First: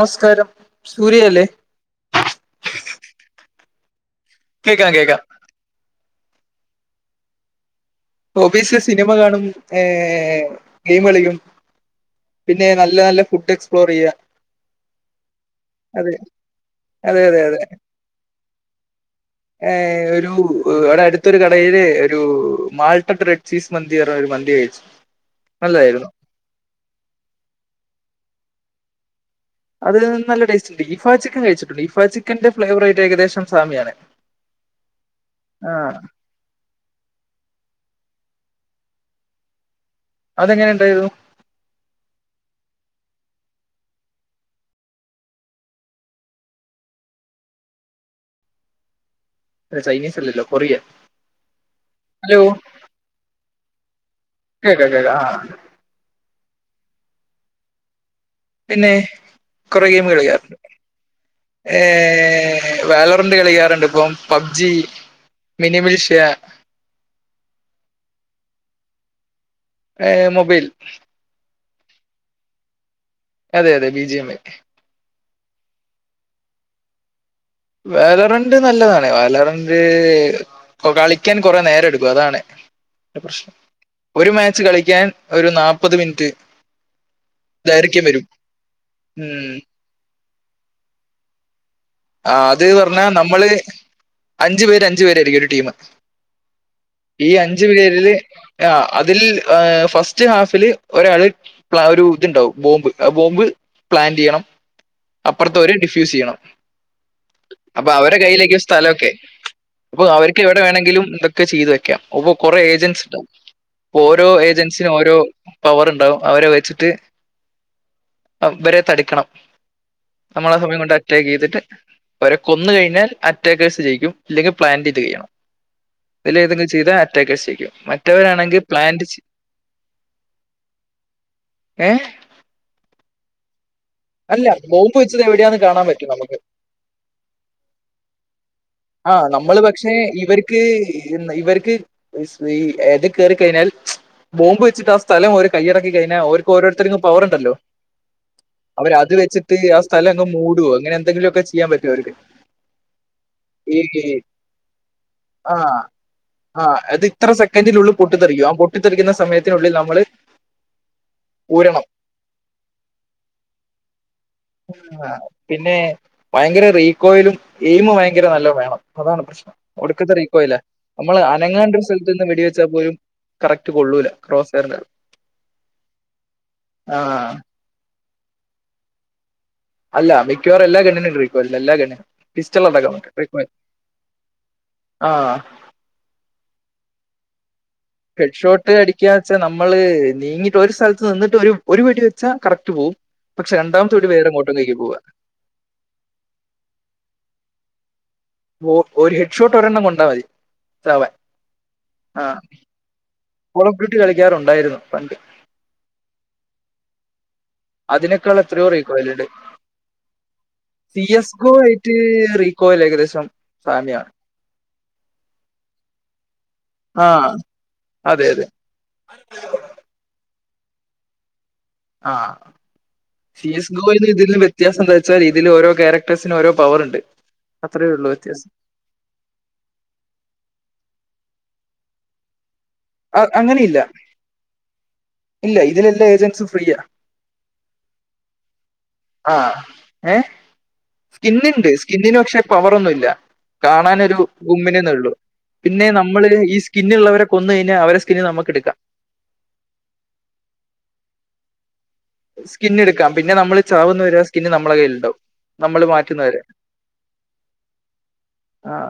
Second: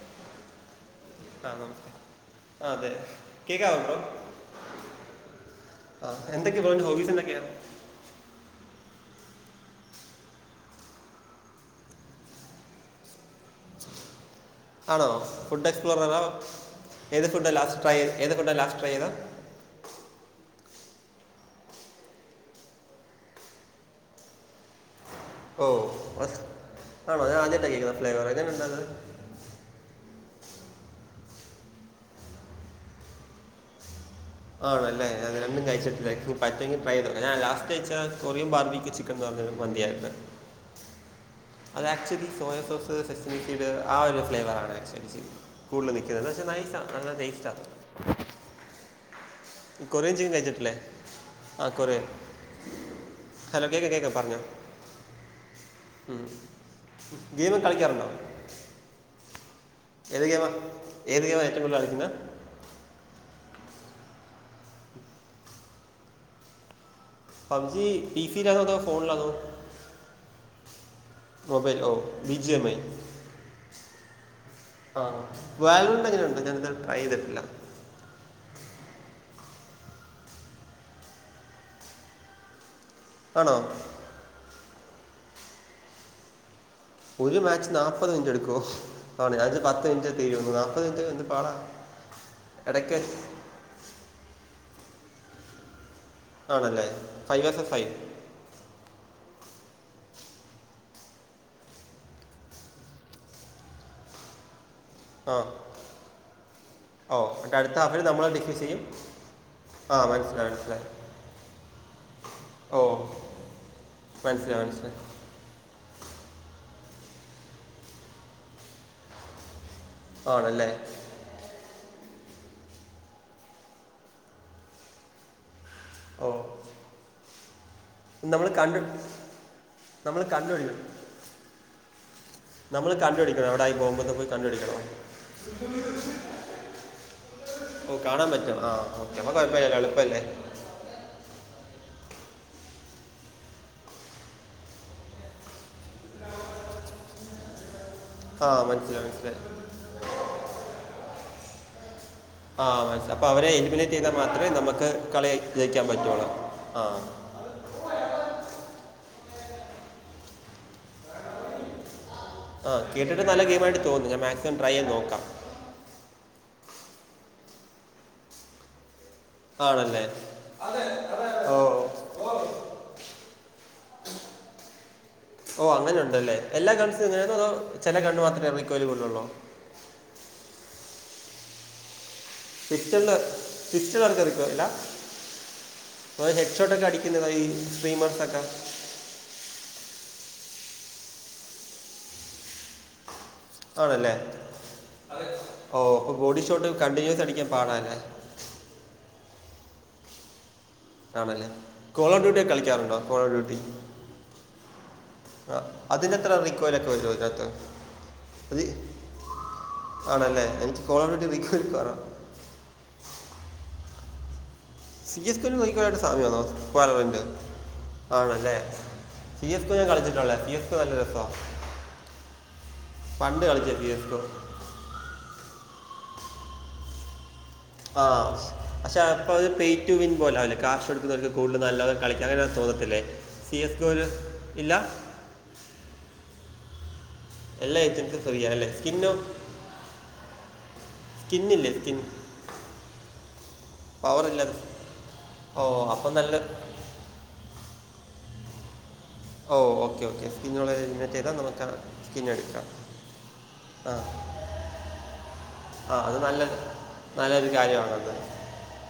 നമസ്കാരം സൂര്യയല്ലേ അതെ [unintelligible] കേക്കാം കേക്കാം. ആ എന്തൊക്ക, ഹോബിസ് എന്തൊക്കെയാ? ഹോബിസ് സിനിമ കാണും, ഏഹ് ഗെയിം കളിക്കും. പിന്നെ നല്ല നല്ല ഫുഡ് എക്സ്പ്ലോറെയ്യ. ആണോ ഫുഡ് എക്സ്പ്ലോററാ. അതെ ഏത് അതെ ഫുഡ് അതെ ലാസ് ട്രൈ, ഏത് ഫുഡാ ലാസ്റ്റ് ട്രൈ ചെയ്തേ? ഏഹ് ഒരു ഒരടുത്തൊരു കടയില് ഒരു മാൾ പ ഡ്രട് ചീസ് മന്തിറഞ്ഞ ഒരു മന്തി കയിച്ചു ഓഹ് ആണോ ഞാനാദ്യാട്ടാ കേക്കുന്ന ആ ഫ്ലേവറ് ഇതെങ്ങനൊണ്ടത് അത് നല്ല ടേസ്റ്റ്ണ്ട് ഇഫാ ചിക്കൻ കഴിച്ചിട്ടുണ്ടോ ഇഫാ ചിക്കന്റെ ഫ്ലേവറായിട്ട് ഏകദേശംസാമ്യാണ് ആണല്ലേ അത് രണ്ടും കഴിച്ചിട്ട്ല്ല ഡ്രൈ ഫ്രൂട്ട് പറ്റുങ്കെ ട്രൈയെതോക്ക് ഞാ ലാസ്റ്റ് കയ്ച്ചാ കൊറിയൻ ബാർബിക്ക് ചിക്കന് പറഞ്ഞ മന്ത്യാ അതെങ്ങനെണ്ടായിരുന്നു? അത് ആക്ച്വലി സോയ സോസ് സസിനിക്കീട് ആ ഒരു ഫ്ലേവറാണ് ആക്ച്വലി ചെയ്ത്. കൂടുതല് നിക്കുന്നത് ന്താച്ചാ നൈസാ നല്ല ടേസ്റ്റാ അല്ല, ചൈനീസ് കൊറജ്ജും അല്ലല്ലോ കഴിഞ്ഞിട്ടില്ലേ കൊറിയൻ ആ കൊറെ ഹലോ ഹലോ കേക്കാം കേക്കാം പറഞ്ഞോ. ക്കെ ഇല്ല ല്ല ല്ല ആഹ് ഉം ഗെയിമ് കളിക്കാറുണ്ടോ പിന്നെ കൊറേ ഗെയിമ് ഏത് ഗെയിമാ കളിക്കാറുണ്ട് ഏത് ഗെയിമാണ് ഏറ്റവും കൂടുതൽ ഏ.. കളിക്കുന്നത് വെറേതുണ്ട് കളിക്കാറുണ്ട് ഇപ്പൊ പബ്ജി മിനിമിൽഷ്യ പബ്ജി പിസി ലാണോഅതോ ഫോൺലാണോ ഏ മൊബൈൽ മോബൈൽ ഓ വി ജി എമ്മഐ അതെ അതെ വിജിഎംഐ ആഹ് വാല്യുണ്ടങ്ങനൊണ്ട് ഞാൻ ഇത്വരെ ട്രൈ ചെയ്തിട്ടില്ല വെലറിണ്ട് നല്ലതാണ് വേലറണ്ട് ഓ കളിക്ക്യാൻ കൊറെേ നേരം ടുക്കും അതാണ് ന്റ പ്രശ്നം ആണോ ഒരു മാച്ച് കളിക്ക്യാൻ ഒരു നാപത് മിൻറ്റ് ഒരു മാച്ച് നാപ്പത് മിൻറ്റ് എടുക്കോ ആ ഉം ഞാൻച്ച് പത്ത് മിൻറ്റി തീരൂന്ന് നാപ്പതിന്റ് ന്ത്‌ പാടാ ആഹ് അത് ഇടയ്ക്ക് പർഞ്ഞാ നമ്മള് അഞ്ച് പേര് അഞ്ച് പേരായിരിക്കും ഒരു ടീം ആണല്ലേ ഈ ഫൈവ് വേഴ്സസ് ഫൈവ് അഞ്ച്പേരില് ആ അതിൽ ഏ ഫസ്റ്റ് ഹാഫില് ഒരാള് ഒരു ഇതുണ്ടാവും ബോംബ് ആ ബോംബ് പ്ലാന്റ്യ്യണം ആ അപ്പർത്തോര് ഡിഫ്യൂസ് ചെയ്യണം ഓ എന്നിട്ട് അടുത്ത അപ്പൊ ഹാഫിൽ അവരെ നമ്മൾ ഡിഫ്യൂസ് കയ്യിലേക്കും ചെയ്യും സ്ഥലക്കൊ ആ പ്പം അവർക്ക് മനസ്സിലായി എവിടെ മനസ്സിലായി വേണങ്കിലും എന്തൊക്കെ ചെയ്തു വെക്കാം അപ്പൊ കൊറേ ഓ ഏജൻസ് ണ്ടാവും പ്പം ഓരോ മനസ്സിലായി ഏജൻസി മനസ്സിലായി ഓരോ പവർ ണ്ടാവും അവരെ വെച്ചിട്ട് ഇവരെ തടുക്കണം നമ്മള ആണല്ലേ സമയം കൊണ്ടറ്റാകെയ്തിട്ട് അവരെ കൊന്ന് കഴിഞ്ഞാൽ അറ്റാക്കേഴ്സ് ജയിക്കും ഇല്ലെങ്കി പ്ലാൻഡായിട്ട് ചെയ്യണം ഓ ഇതിലെതെങ്കിലും ചില അറ്റാക്കെയ്യ്സെയ്ക്കും മറ്റ് നമ്മൾ റ്റവരാണെങ്കിൽ കണ്ടു പ്ലാന്റ് ചി നമ്മൾ ഏഹ് നമ്മള് കണ്ട്ടിക്കണം എവിടായീ ബോംബെന്ന് പോയ് അല്ല കണ്ടുടിക്കണം ബോംബ് വെച്ചത് എവിടെയാന്ന് കാണാൻ പറ്റും നമുക്ക് ഓ കാണാം പറ്റ്വോ ആഹ് ഓക്കെ അപ്പൊ കൊഴപ്പയ്ല്ല എളുപ്പല്ലേ ക്ക് ഇവർക്ക് സ്‌ ഏത് കേറി കഴിഞ്ഞാൽ ബോംബ് വച്ചിട്ട് ആ സ്ഥലം ഓര് കയ്യടക്കി കഴിഞ്ഞാ ഓർക്ക്‌ ഓരോരുത്തർക്കും പവർ ണ്ടല്ലോ ആ അവര് മനസ്സിലായി അത് മനസ്സിലായി വെച്ചിട്ട് ആ സ്ഥലം അങ്ങ് മൂട്വോ അങ്ങനെ എന്തെങ്കിലുംക്കെ ചെയ്യാമ്പറ്റും അവർക്ക് ആ അപ്പൊ അവരെ എലിമിനേറ്റ് ചെയ്താ ഈ മാത്രെ നമുക്ക് കളി ആ ജയിക്കാൻ പറ്റോള്ളാ ആ അത് ഇത്ര സെക്കഡിനുള്ളിൽ പൊട്ടിത്തെറിക്കും ആ പൊട്ടിത്തെറിക്കുന്ന സമയത്തിനുള്ളില് നമ്മള് ഊരണം ആ കേട്ടിട്ട് നല്ല ഗെയിം ആയിട്ട് തോന്നുന്നു ഞാൻ മാക്സ് പിന്നെ ഭയങ്കര റീകോയിലും എയിമും ഭയങ്കര നല്ല വേണം അതാണ് പ്രശ്നം ആണല്ലേ ഒടുക്കത്തെ റിക്കോയിലാ നമ്മള് ഓ അനങ്ങാണ്ട് ഒരു സ്ഥലത്ത്ന്ന് വെടിവെച്ചാൽ പോലും കറക്റ്റ് കൊള്ളൂല ക്ളോസ്ഡ്റിന് ഓ അങ്ങനെ ഉണ്ടല്ലേ എല്ലാ ഗൺസിനും ഇങ്ങനെയാണോ അതോ ചെല ഗണ്ണ് മാത്രമേ റീ കോയിലബിൾ ഉള്ളോ അല്ല മിക്കവാറും എല്ലാ ഗണ്ണിനും റിക്കോയിൽ ഉണ്ട് എല്ലാ ഗണ്ണിനും പിസ്റ്റൾ അടക്കം പിസ്റ്റൾല് റീകോയിൽ പിസ്റ്റളും ഒക്കെ റീകോയിലാ ആ അപ്പോൾ ഹെഡ് ഷോട്ട്ക്കെ അടിക്കുന്നതോ അയിൽ ഹെഡ് ഷോട്ട് ട്ട് അടിക്കാ വെച്ചാൽ നമ്മള് നീങ്ങിട്ട് ഒരു സ്ഥലത്ത് നിന്നിട്ട് ഒരു വെടി വെച്ചാ കറക്റ്റ് പോവും പക്ഷെ രണ്ടാമത്തെ വെടി ആണല്ലേ വേറെ എങ്ങോട്ടേക്ക് പോവുക. ഓ ബോഡിഷോട്ട് കണ്ടിന്യൂസ് അടിക്കാൻ പാടാല്ലേ ഒ ഒരു ഹെഡ്ഷോട്ട് ഒരെണ്ണം കൊണ്ടാൽ മതി. ചാവാൻ ആണല്ലേ കോളർ ആ ഡ്യൂട്ടി ഒക്കെ കളിക്കാറുണ്ടോ കോളർ ഡ്യൂട്ടി കോൾ ഓഫ് കളിക്കാറുണ്ടായിരുന്നു പണ്ട് ആ അതിനെത്ര റീകോയില് ഒക്കെ വരുവോ ഇതിനകത്ത് അതിനെക്കാൾ അത് എത്രയോ റീ കോയിലുണ്ട് ആണല്ലേ എനിക്ക് call C of duty S go recoil കുറവാണ് റേറ്റ് കോയിൽ ഏകദേശം സാമ്യമാ സി എസ് ഗോ [unintelligible] സാമ്യമാണോ ആ [unintelligible] അതെ അതെ ആണല്ലേ സി എസ് സി ക്കോ ഞാൻ കളിച്ചിട്ടുള്ളതാ സിക്കോ നല്ല രസമാ ആ സിഎസ് എസ് ക്കോയിന്ന് കോ ഇതിലും വിത്യാ വ്യത്യാസം എന്താ വെച്ചാൽ ഇതില് ഓരോ ക്യാരക്ടേഴ്സിനും ഓരോ പവർ ഉണ്ട്. അത്രേ ഉള്ളൂ ആഹ് വ്യത്യാസം പക്ഷെ അപ്പോഅത് പേയ് ടു വിൻ പോലാവില്ലേ കാശ് കൊടുക്കുന്നവർക്ക് കൂടുതല് നല്ല കളിക്കാനോതോന്നത്തില്ലേ അ- സി അങ്ങനെയില്ല എസ് ക്കോ ഇല്ല. ഇല്ല ഇതിലെല്ലാ ഏജൻസും ഫ്രീയാ എല്ലാ ഏജൻസും ഫ്രീയാ അല്ലേ ആഹ് ഏ സ്കിന്നിണ്ട് സ്കിന്നില്ലേ സ്കിൻ സ്കിന്നിന് പക്ഷെ പവറൊന്നുമില്ല കാണാനൊരു പവർ ഇല്ലത് ഗുമ്മിനന്നെ ഉള്ളൂ. ഓ പിന്നെ അപ്പം നമ്മള് നല്ല ഈ സ്കിന്നുള്ളവരെ കൊന്ന് കഴിഞ്ഞാൽ അവരടെ സ്കിന്ന് നമുക്ക് എടുക്കാം. ഓ ഓക്കെ ഓക്കെ സ്കിന്നുള്ളതങ്ങനെ ചെയ്താ നമ്മുക്ക് സ്കിന്ന് എടുക്കാം പിന്നെ നമ്മള് ചാവുന്ന വരെ സ്കിന്ന് നമ്മടെ കയ്യിലുണ്ടാവും നമ്മള് ആ അത് മാറ്റുന്നവരെ നല്ല നല്ലൊരു കാര്യമാണത് ആ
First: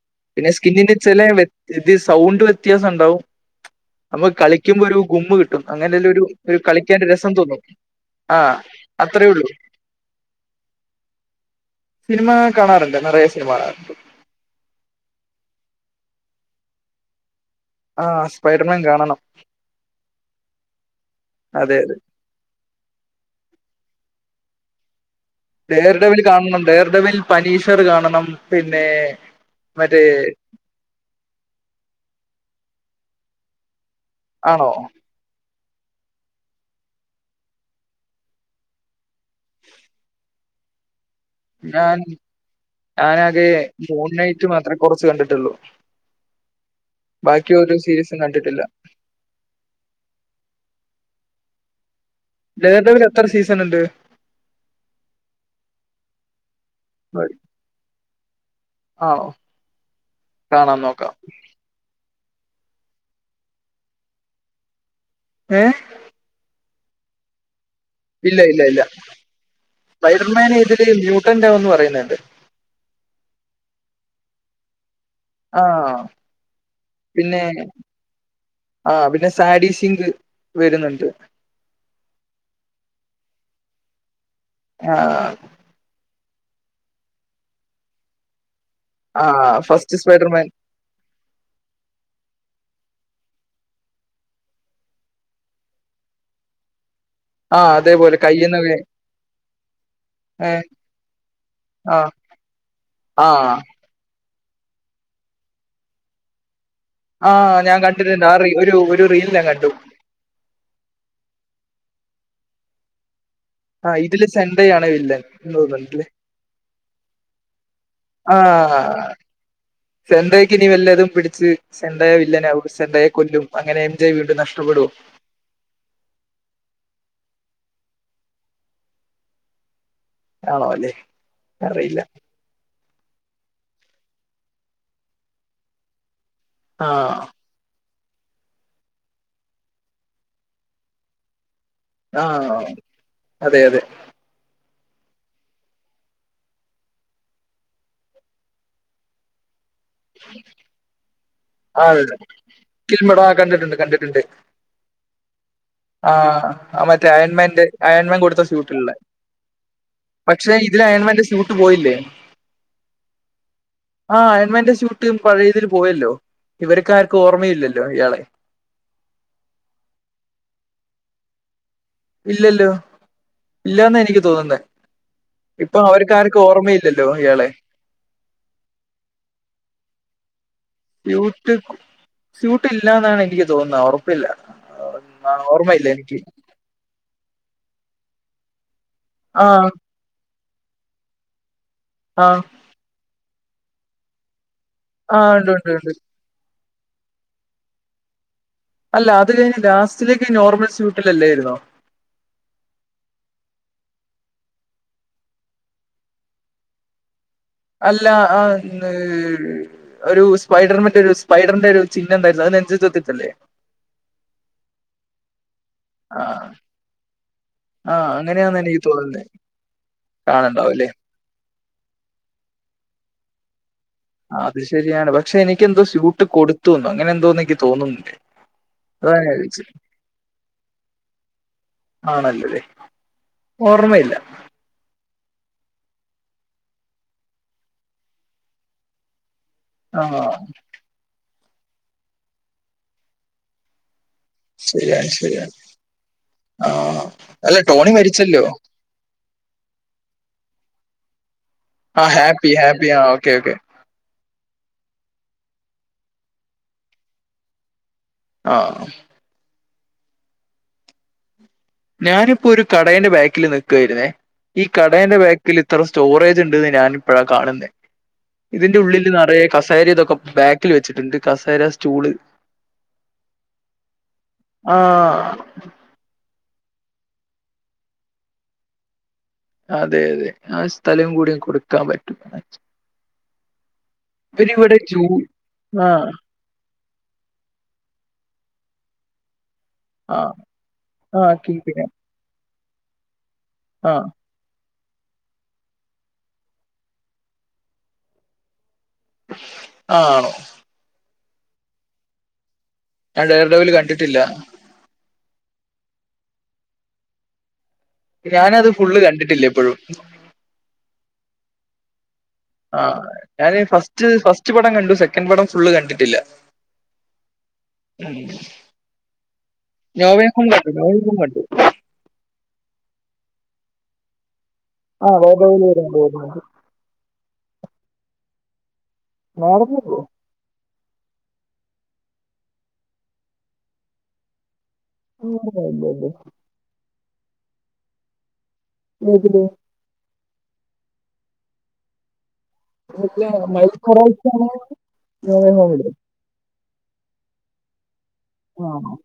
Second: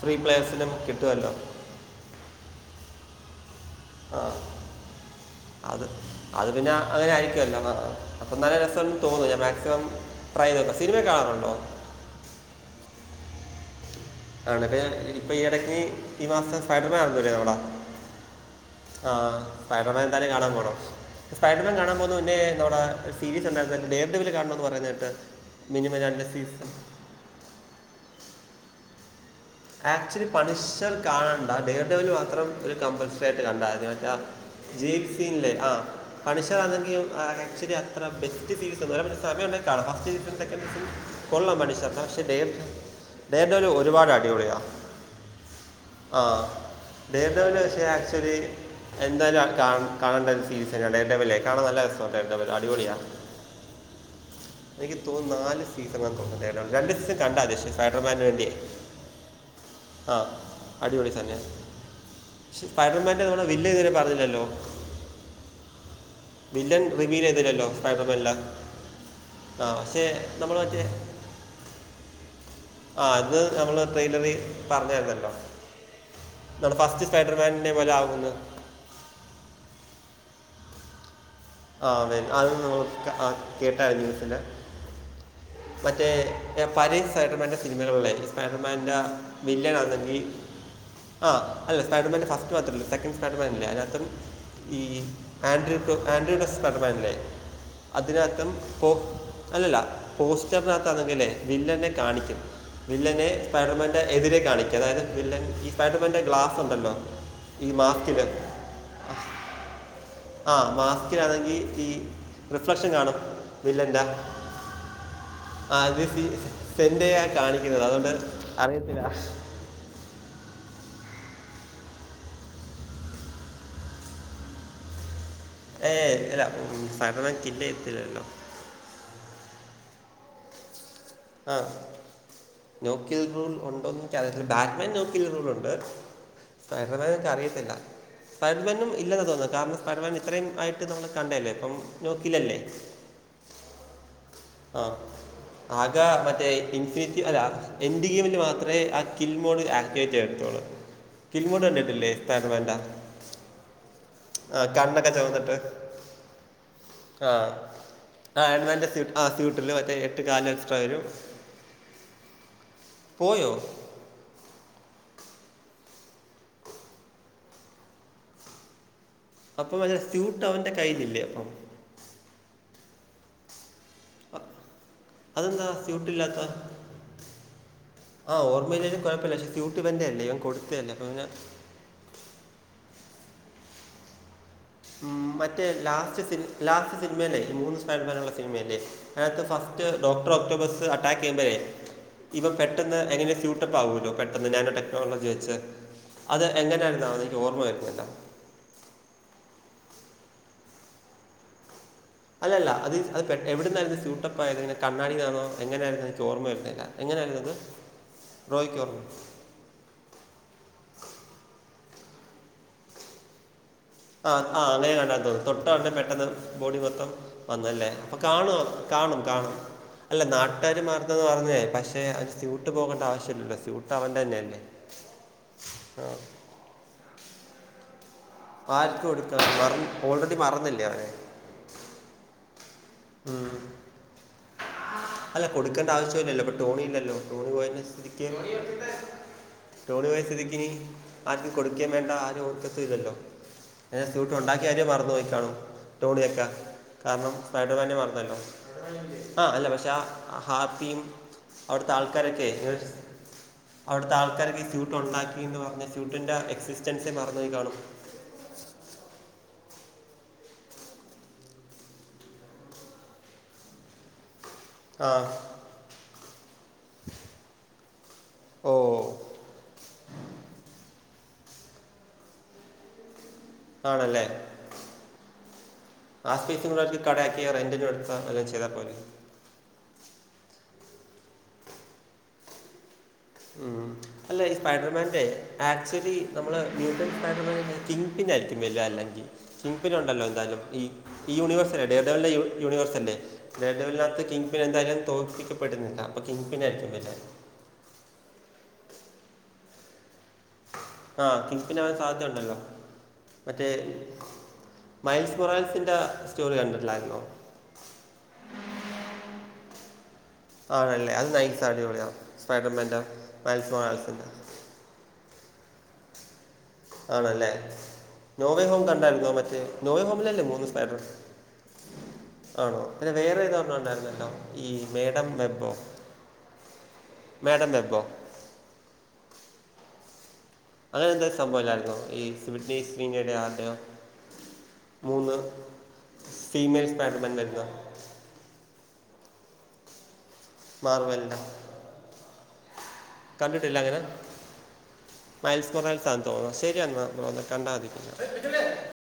ഫ്രീ പ്ലെയസിനും കിട്ടുമല്ലോ ഇതിൽ സൗണ്ട് വിത്യാസം ഉണ്ടാവും ആ അപ്പോൽ കളിക്കുമ്പോ ഒരു ഗുമ്മ് കിട്ടും അങ്ങനല്ലേ ഒരു കളിക്കാൻ ഒരു രസ [unintelligible] അപ്പോ നല്ല രസമുണ്ടന്ന് തോന്നുന്നു ഞാൻ ഉള്ളൂ മാക്സിമം ട്രൈ ചെയ്ത് നോക്കാം സിനിമയെക്കെ കാണാറുണ്ടോ? സിനിമ കാണാറുണ്ട് നേറയെ സിനിമ കാണാറുണ്ട്. ആണെങ്കി ഇപ്പോ ഈ ഇടയ്ക്ക് ഈ മാസം സ്പൈഡർമാൻ എറങ്ങും ഇല്ലിയോടാ ആഹ് സ്പൈഡർമാൻ കാണണം ആഹ് സ്പൈഡർമാൻ എന്താലും കാണാൻ പോണം. സ്പൈഡർമാൻ അതെ അതെ. കാണാൻ പോ മുന്നേ ആയിരുന്നോടാ സീരിസ് ഉണ്ടായിരുന്നല്ലോ ഡേ ഡെർവില് കാണണമെന്ന് പറയുന്ന കേട്ട് ഡേ ഡര്‍വില്‍ കാണണം. ഡേ ഡര്‍വില്‍ പനീഷർ കാണണം പിന്നെ മറ്റേ ആക്ച്വലി പണിഷർ കാണണ്ട ഡേ ഡര്‍വില്‍ മാത്രം ഒരു കമ്പൽസറി ആയിട്ട് കണ്ടാ മതി മറ്റ ആണോ [unintelligible] [unintelligible] ആ പണിഷറാ ണെങ്കിലും ആക്ച്വലി അത്ര ബെസ്റ്റ് സീരിസ് ഒന്നുമല്ല പക്ഷേ സമയംഉണ്ടെങ്കി ഫസ്റ്റ് സീരിസും സെക്കഡ് സീരിസും കൊള്ളാം പനിഷേ ഞാൻ പക്ഷെ ഡേ ഞാനാകെ ഡെർവിൽ മൂൺ ഒരുപാട് ആണ്. നൈറ്റ് മാത്രമേ കുറച്ച് കണ്ടിട്ടുള്ളൂ [unintelligible] ആ ഡേ ബാക്കി ഡെർവിൽ ഒരു പക്ഷേ സീരീസും ആക്ച്വലി കണ്ടിട്ടില്ല എന്തായാലും ആ കാ കാണേണ്ട ഒരു സീരിസാ ഡെ ഡെർവിലെ കാണാൻ നല്ല രസം. ഡെ ഡെർവിൽ ഡെയർ അടിപൊളിയാ ഡെവിൽ എത്ര സീസൺ ഉണ്ട് എനിക്ക് തോന്നന്ന് നാല് സീസൺ ആന്ന് തോന്നുന്നു ഡെ ഡെർവില് രണ്ട് സീസൺ കണ്ടാ മനിഷേ സ്പൈഡർമാന്റെയെക്കെയേ ആണോ? ആ കാണാൻ അടിപൊളി നോക്കാം തന്നയാ പൈഡർമാൻ്റെ നണ വില്ല്തത് പറഞ്ഞില്ലല്ലോ? ഏ വില്ലൻ റിവീ ലെയ്തില്ലല്ലോ? ഇല്ല ഇല്ല ഇല്ല പക്ഷേ ഫൈ ഡർമാൻ നമ്മൾ ഇതിൽ മറ്റേ മ്യയൂട്ടന്റന്ന് ആവുന്ന് പറയുന്ന കേട്ട്. ആ അത് നമ്മള് ട്രെയിലറി പറഞ്ഞർനല്ലോ ആഹ് ഫസ്റ്റ് പിന്നെ സ്പൈഡർമാനിന്റെ പോലെ ആകുന്നു. ആ പിന്നെ സാഡി സിങ്ക് വെ രുന്നുണ്ട്. ആ അതെ അതന്ന് നമ്മൾ കേട്ട അയലൂ സി ന് ആഹ് മറ്റേ പരക്സൈട്ടർമൻ്റെ സിനിമകള ഫൈഡർ മാന്റെ ആ ബില്ലണത ഫസ്റ്റ് വി സ്പൈഡർമാൻ ആഹ് അല്ല സ്പൈഡർമാൻ ഫസ്റ്റ് മാത്രമല്ല സെക്കൻ് സ്പൈഡർ മാനില്ലേ അതിനകത്തും ഈ ആൻഡ്രി ടുആൻഡ്രി യുടെ സ്സ് പേടർമാനില്ലേ ആ അതേപോലെ അതിനർത്തം കയ്യിന്നൊക്കെ പോ അല്ലല്ല ഏ പോസ്റ്റർ ന കത്താണങ്കില് വ ല്ലനെ ആ കാണിക്കും ആ വില്ലനസ്‌പൈഡർ പന്റെ എതിരെ കാണിക് അതായത് വില്ലൻ ഈപൈഡർമെന്റെ ഗ്ലാസ്ണ്ടല്ലോ ആഹ് ഞാൻ കണ്ടിണ്ട് നാറി ഒരു ഒരു റീൽനെ കണ്ടു ആ മാസ്കിയാണെങ്കിഈ റിഫ്ലക്ഷൻ കാണും ആ ഇതില് സെണ്ടയാണ് വില്ലൻ എന്ന് ആത് തോന്നുന്നുണ്ടല്ലേ സെന്റ് യ്യ കാണിക്കുന്നത് അതൊണ്ട് അറിയത്തില്ല സെൻറയ്ക്ക് ഇനി വല്ലതും പിടിച്ച് സെൻണ്ട യ് വില്ലനെ അവർ സെണ്ടയെ കൊല്ലും അങ്ങനെഎന്റെ വീടുംനഷ്ടപ്പെടും കില്ല എത്തില്ലല്ലോ ആണോ അല്ലേ ആ അറിയില്ല നോക്കി റൂൾ ഉണ്ടോന്നുംഇൻക് അറിയത്തില്ല [unintelligible] ഉണ്ട് ആ ഫൈഡാർമനെ ഇക്ക അറിയത്തില്ല ഫൈഡർമനും ഇല്ലെന്ന തോന്നുന്നു കാരണംഫൈ ഡർമാ ൻ ഇത്രയും ആയിക്ക് കണ്ടേനെ ഇപ്പം നോ കില്ലല്ലേ ആഹ് അതെ അതെ ആഹ് ആകെ മറ്റേ ഇൻസിജി അല്ല എൻ ണ്ടിയുമെന്റ് മാത്രമേ ആ കിൽ മോഡ് [unintelligible] കിൻ പോഡ് ആ കണ്ടിട്ടില്ലേ ഫൈഡർ മാന്റെ കിൽമേട കണ്ടിട്ടുണ്ട് ആ കണ്ണൊക്കെ ചോന്നിട്ട് ആഹ് ആ മറ്റേ അയൺമന്റ് അയൺമൻ കൊടുത്ത ആൻഡ്മാൻ്റെ സ്യൂട്ടുള്ള സ്യൂട്ട് ആ സ്യൂട്ടിൽ മറ്റേ എട്ട് കാല് പക്ഷേ എക്സ്ട്രാ വരും ഇതിലയമെന്റ് സൂട്ട് പോയില്ലേ പോയോ ആഹ് അയന്മന്റെസൂട്ട് പഴയതിൽ പോയല്ലോ ഇവരക്ക ആർക്കും ഓർമ്മയില്ലല്ലോ ഇയാളെ അപ്പം അ സ്യൂട്ട് അവന്റെ കയ്യിലില്ലേ അപ്പം ഇല്ലല്ലോ ഇല്ലാന്ന എനിക്ക് തോന്നുന്ന അതെന്താ ഇപ്പൊ സ്യൂട്ട് അവർക്ക് ഇല്ലാത്ത ആർക്കും ഓർമ്മയില്ലല്ലോ ഇയാളെ ആ ഓർമയില്ലേ ലും കുഴപ്പില്ലസ് ക്യു ട്ട്ഇവന്റെ അല്ലെ കൊട് സ്യൂട്ട് കും സ്യൂട്ട് ഇല്ലാന്നാണ് എനിക്ക് തോന്നുന്നത് ഉറപ്പില്ല മ് മറ്റേ ഓർമ്മയില്ല എനിക്ക് ലാസ്റ്റ് സിൻ ലാസ്റ്റ് സിനിമയില് ഈ മൂന്ന് സ്പാൻ പാനുള്ള സിനിമയല്ലേ അയ്നഗത് ആ ഫസ്റ്റ് ഡോക്ടർ ഓക്ടോബസ് അറ്റാക്ക് ചെയ്യുമ്പേഇ ആ ഇവൻ പെട്ടെന്ന് എങ്ങനെ സ്യൂട്ടപ്പ് ആവുല്ലോ പെട്ടെന്ന് ഞാൻ ആ ഉണ്ട് ചോച്ച് ഉണ്ട് ഉണ്ട് അത് എങ്ങനെണ്ന്നാവോ ഇതിന്റ ഓർമ്മ വരുതില്ല അല്ല അത് കഴിഞ് ലാസ്റ്റിലേക്ക് നോർമൽ സ്യൂട്ടിലല്ലോയിരുന്നോ അല്ലല്ല അത് അത് എവിടുന്നായിരുന്നു സ്യൂട്ടപ്പ ആയത് ഇങ്ങന കണ്ണാടിന്നാഎങ്ങനെയായിരുന്നു എനിക്ക് ഓർമ്മ വരുന്നില്ല എങ്ങനെയായിരുന്നത് അല്ല ആന്നെ ഒരു സ്പൈഡർ മറ്റരു സ്പൈഡറിന്റെ ഒരു ചിന്നം ഇണ്ടായിരുന്നു അത് നെഞ്ചത്ത്ത്തിത ല്ലേ ആ ആഹ് അങ്ങനെ ആണ് തോന്നുന്നു തൊട്ട ആളുടെ ആ പെട്ടെന്ന് ബോഡി മൊത്തം വന്നല്ലേ ആ അപ്പൊ കാണോ അങ്ങനെയാന്ന് എനിക്ക് കാണും തോന്നുന്നത് കാണും അല്ല കാണണ്ടാവും നാട്ടുകാർമാർ ന്ന് പറഞ്ഞ പക്ഷെ അത് സ്യൂട്ട് പോകേണ്ട ആവശ്യമില്ലല്ല സ്യൂട്ട് അവൻ്റെ അത് തന്നെയല്ലേ ശരിയാണ് പക്ഷെ എനിക്ക് എന്തോ ആ സ്യൂട്ട് കൊടുത്തുന്നോ അങ്ങനെ എന്തോന്ന് എനിക്ക് തോന്നുന്നില്ലേ പാറ്റ് അതാ ഞാൻ കൊടുക്കാ മ ചോദിച്ചത്. ഓൾറെഡി മറന്നില്ലേ അവരെ ആണല്ലോല്ലേ ഉം. ഓർമ്മയില്ല അല്ല കൊടുക്കേണ്ട ആവശ്യല്ലല്ലോ ഇപ്പൊ ടോണി ഇല്ലല്ലോ ടോണി പോയതിന ശരിക്ക ആ തോണി പോയസ്ഥിതിക്കിനി ആർക്ക് കൊടുക്കുകൻ വേണ്ട ആ ഒരു ഓർക്കതു ഇല്ലല്ലോ ഞെ സ്യൂട്ട് ഉണ്ടാക്കിയ കാര്യം ശരിയാണ് മറന്ന് ശരിയാണ്. നോയിക്കാണും ണിയൊക്കെ ആ കാരണം അല്ല അടു ടോണി പറഞ്ഞല്ലോ മരിച്ചല്ലോ? ആ അല്ല പക്ഷെ ഹാപ്പിയും അവിടത്തെ ആ ആൾക്കാരൊക്കെ ഹാപ്പി ഹാപ്പി ആ ഓക്കെ ഓക്കെ. അവിടുത്തെ ആൾക്കാർ ഷൂട്ട ഉണ്ടാക്കി എന്ന് പറഞ്ഞ ഷൂട്ടിന്റെ എക്സിസ്റ്റൻസെ മറന്നുപോയി കാണും ആഹ് ഞാനിപ്പോ ഒരു കടയിന്റെ ബാക്കിൽ നിക്കുവായിരുന്നേ ഈ ആ കടന്റെ ബാക്കിൽ ഇത്ര സ്റ്റോറേജ് ഉണ്ട്ന്ന് ഞാൻ ഇപ്പോഴാ കാണുന്ന ഓ ഇതിന്റെ ഉള്ളിൽ നറയെ കസേരി ഇതൊക്കെ ബാക്കിൽ വെച്ചിട്ടുണ്ട് കസേര സ്റ്റൂള് ആണല്ലേ ആ ആഹ് സ്പേസ് കൂക്ക് കടയാക്കിയ റന്റിനും എടുത്ത എല്ലാം ചെയതാ പോലെ അതെ അതെ ആഹ് സ്ഥലം കൂടിയ കൊടുക്കാൻ പറ്റുവ ഉം അല്ല ഈ ജൂ സ്പൈഡർമാൻന്റെേ ആ ആക്ച്വലി നമ്മള് [unintelligible] കിങ് പിൻ ആയിരിക്കും വര്യ അല്ലെങ്കിൽ കിംഗ് ആ പിനുണ്ടല്ലോ എന്തായാല ഈ ആ ഈ കീപ്പിങ് യൂണിവേഴ്സല്ല ഡേഡവലൻെ യൂണിവേഴ്സല്ലേ ഡേഡ ആഹ് ഡവൽനാകത്ത് കിങ് പിന്നെ എന്തായാലും തോൽപ്പിക്കപ്പെടുന്നില്ല അപ്പൾ കി പിനായിരിക്കും വല്ലും ആണോ ആഹ് കിങ്പ്പിനാകൻ സാധ്യത ഉണ്ടല്ലോ ഞാൻ ഡെയർ മറ്റേ ഡെവിൽ കണ്ടിട്ടില്ല മൈൽസ് മൊറാൽസിന്റെ സ്റ്റോറി കണ്ടിട്ടില്ലായിരുന്നോ ഞാനത് ഫുള്ള് കണ്ടിട്ടില്ല എപ്പോഴും ആണല്ലേ അത് നൈസാ അടിപൊളിയാ സ്പൈഡർമൻന്റെ ആഹ് ഞാന് മാൽ ഫസ്റ്റ് മൊണാസിന്റെ ഫസ്റ്റ് പടം കണ്ടു സെക്കൻ് പടം ഫുള് കണ്ടിട്ടില്ല ആണല്ലേ ഉം നോവേ ഹോം കണ്ടായിരുന്നോ മറ്റേ നോവേ ഹോമിലല്ലേ ഹോം മൂന്ന് കണ്ടു നോവേ സ്പൈഡർ ഹോം കണ്ടു ആണോ പിന്നെ വേറെ ഏതോരണ്ണം ഉണ്ടായിരുന്നല്ലോ ഈ ആഹ് മേഡം വേറെവില് വെബോ വരുമ്പോയിരുന്നു മേഡം വെബോ [unintelligible] അങ്ങനെ എന്ത സംബവില്ലായിരുന്നോ [unintelligible] ആരട്യോ [unintelligible] ഫീമെയിൽസ് സ്പൈഡർമാൻ വരുന്നെ ഏതില് മാർവെൽല്ലിൻ്റെ കണ്ടിട്ടില്ല മൈൽസ് അങ്ങനെ മൊറാൾസ് ആണ് നോവേ മയൽസ് ഹോമില് മൊറൽസ തോന്ന ശരി എന്നാൽ [unintelligible] [unintelligible]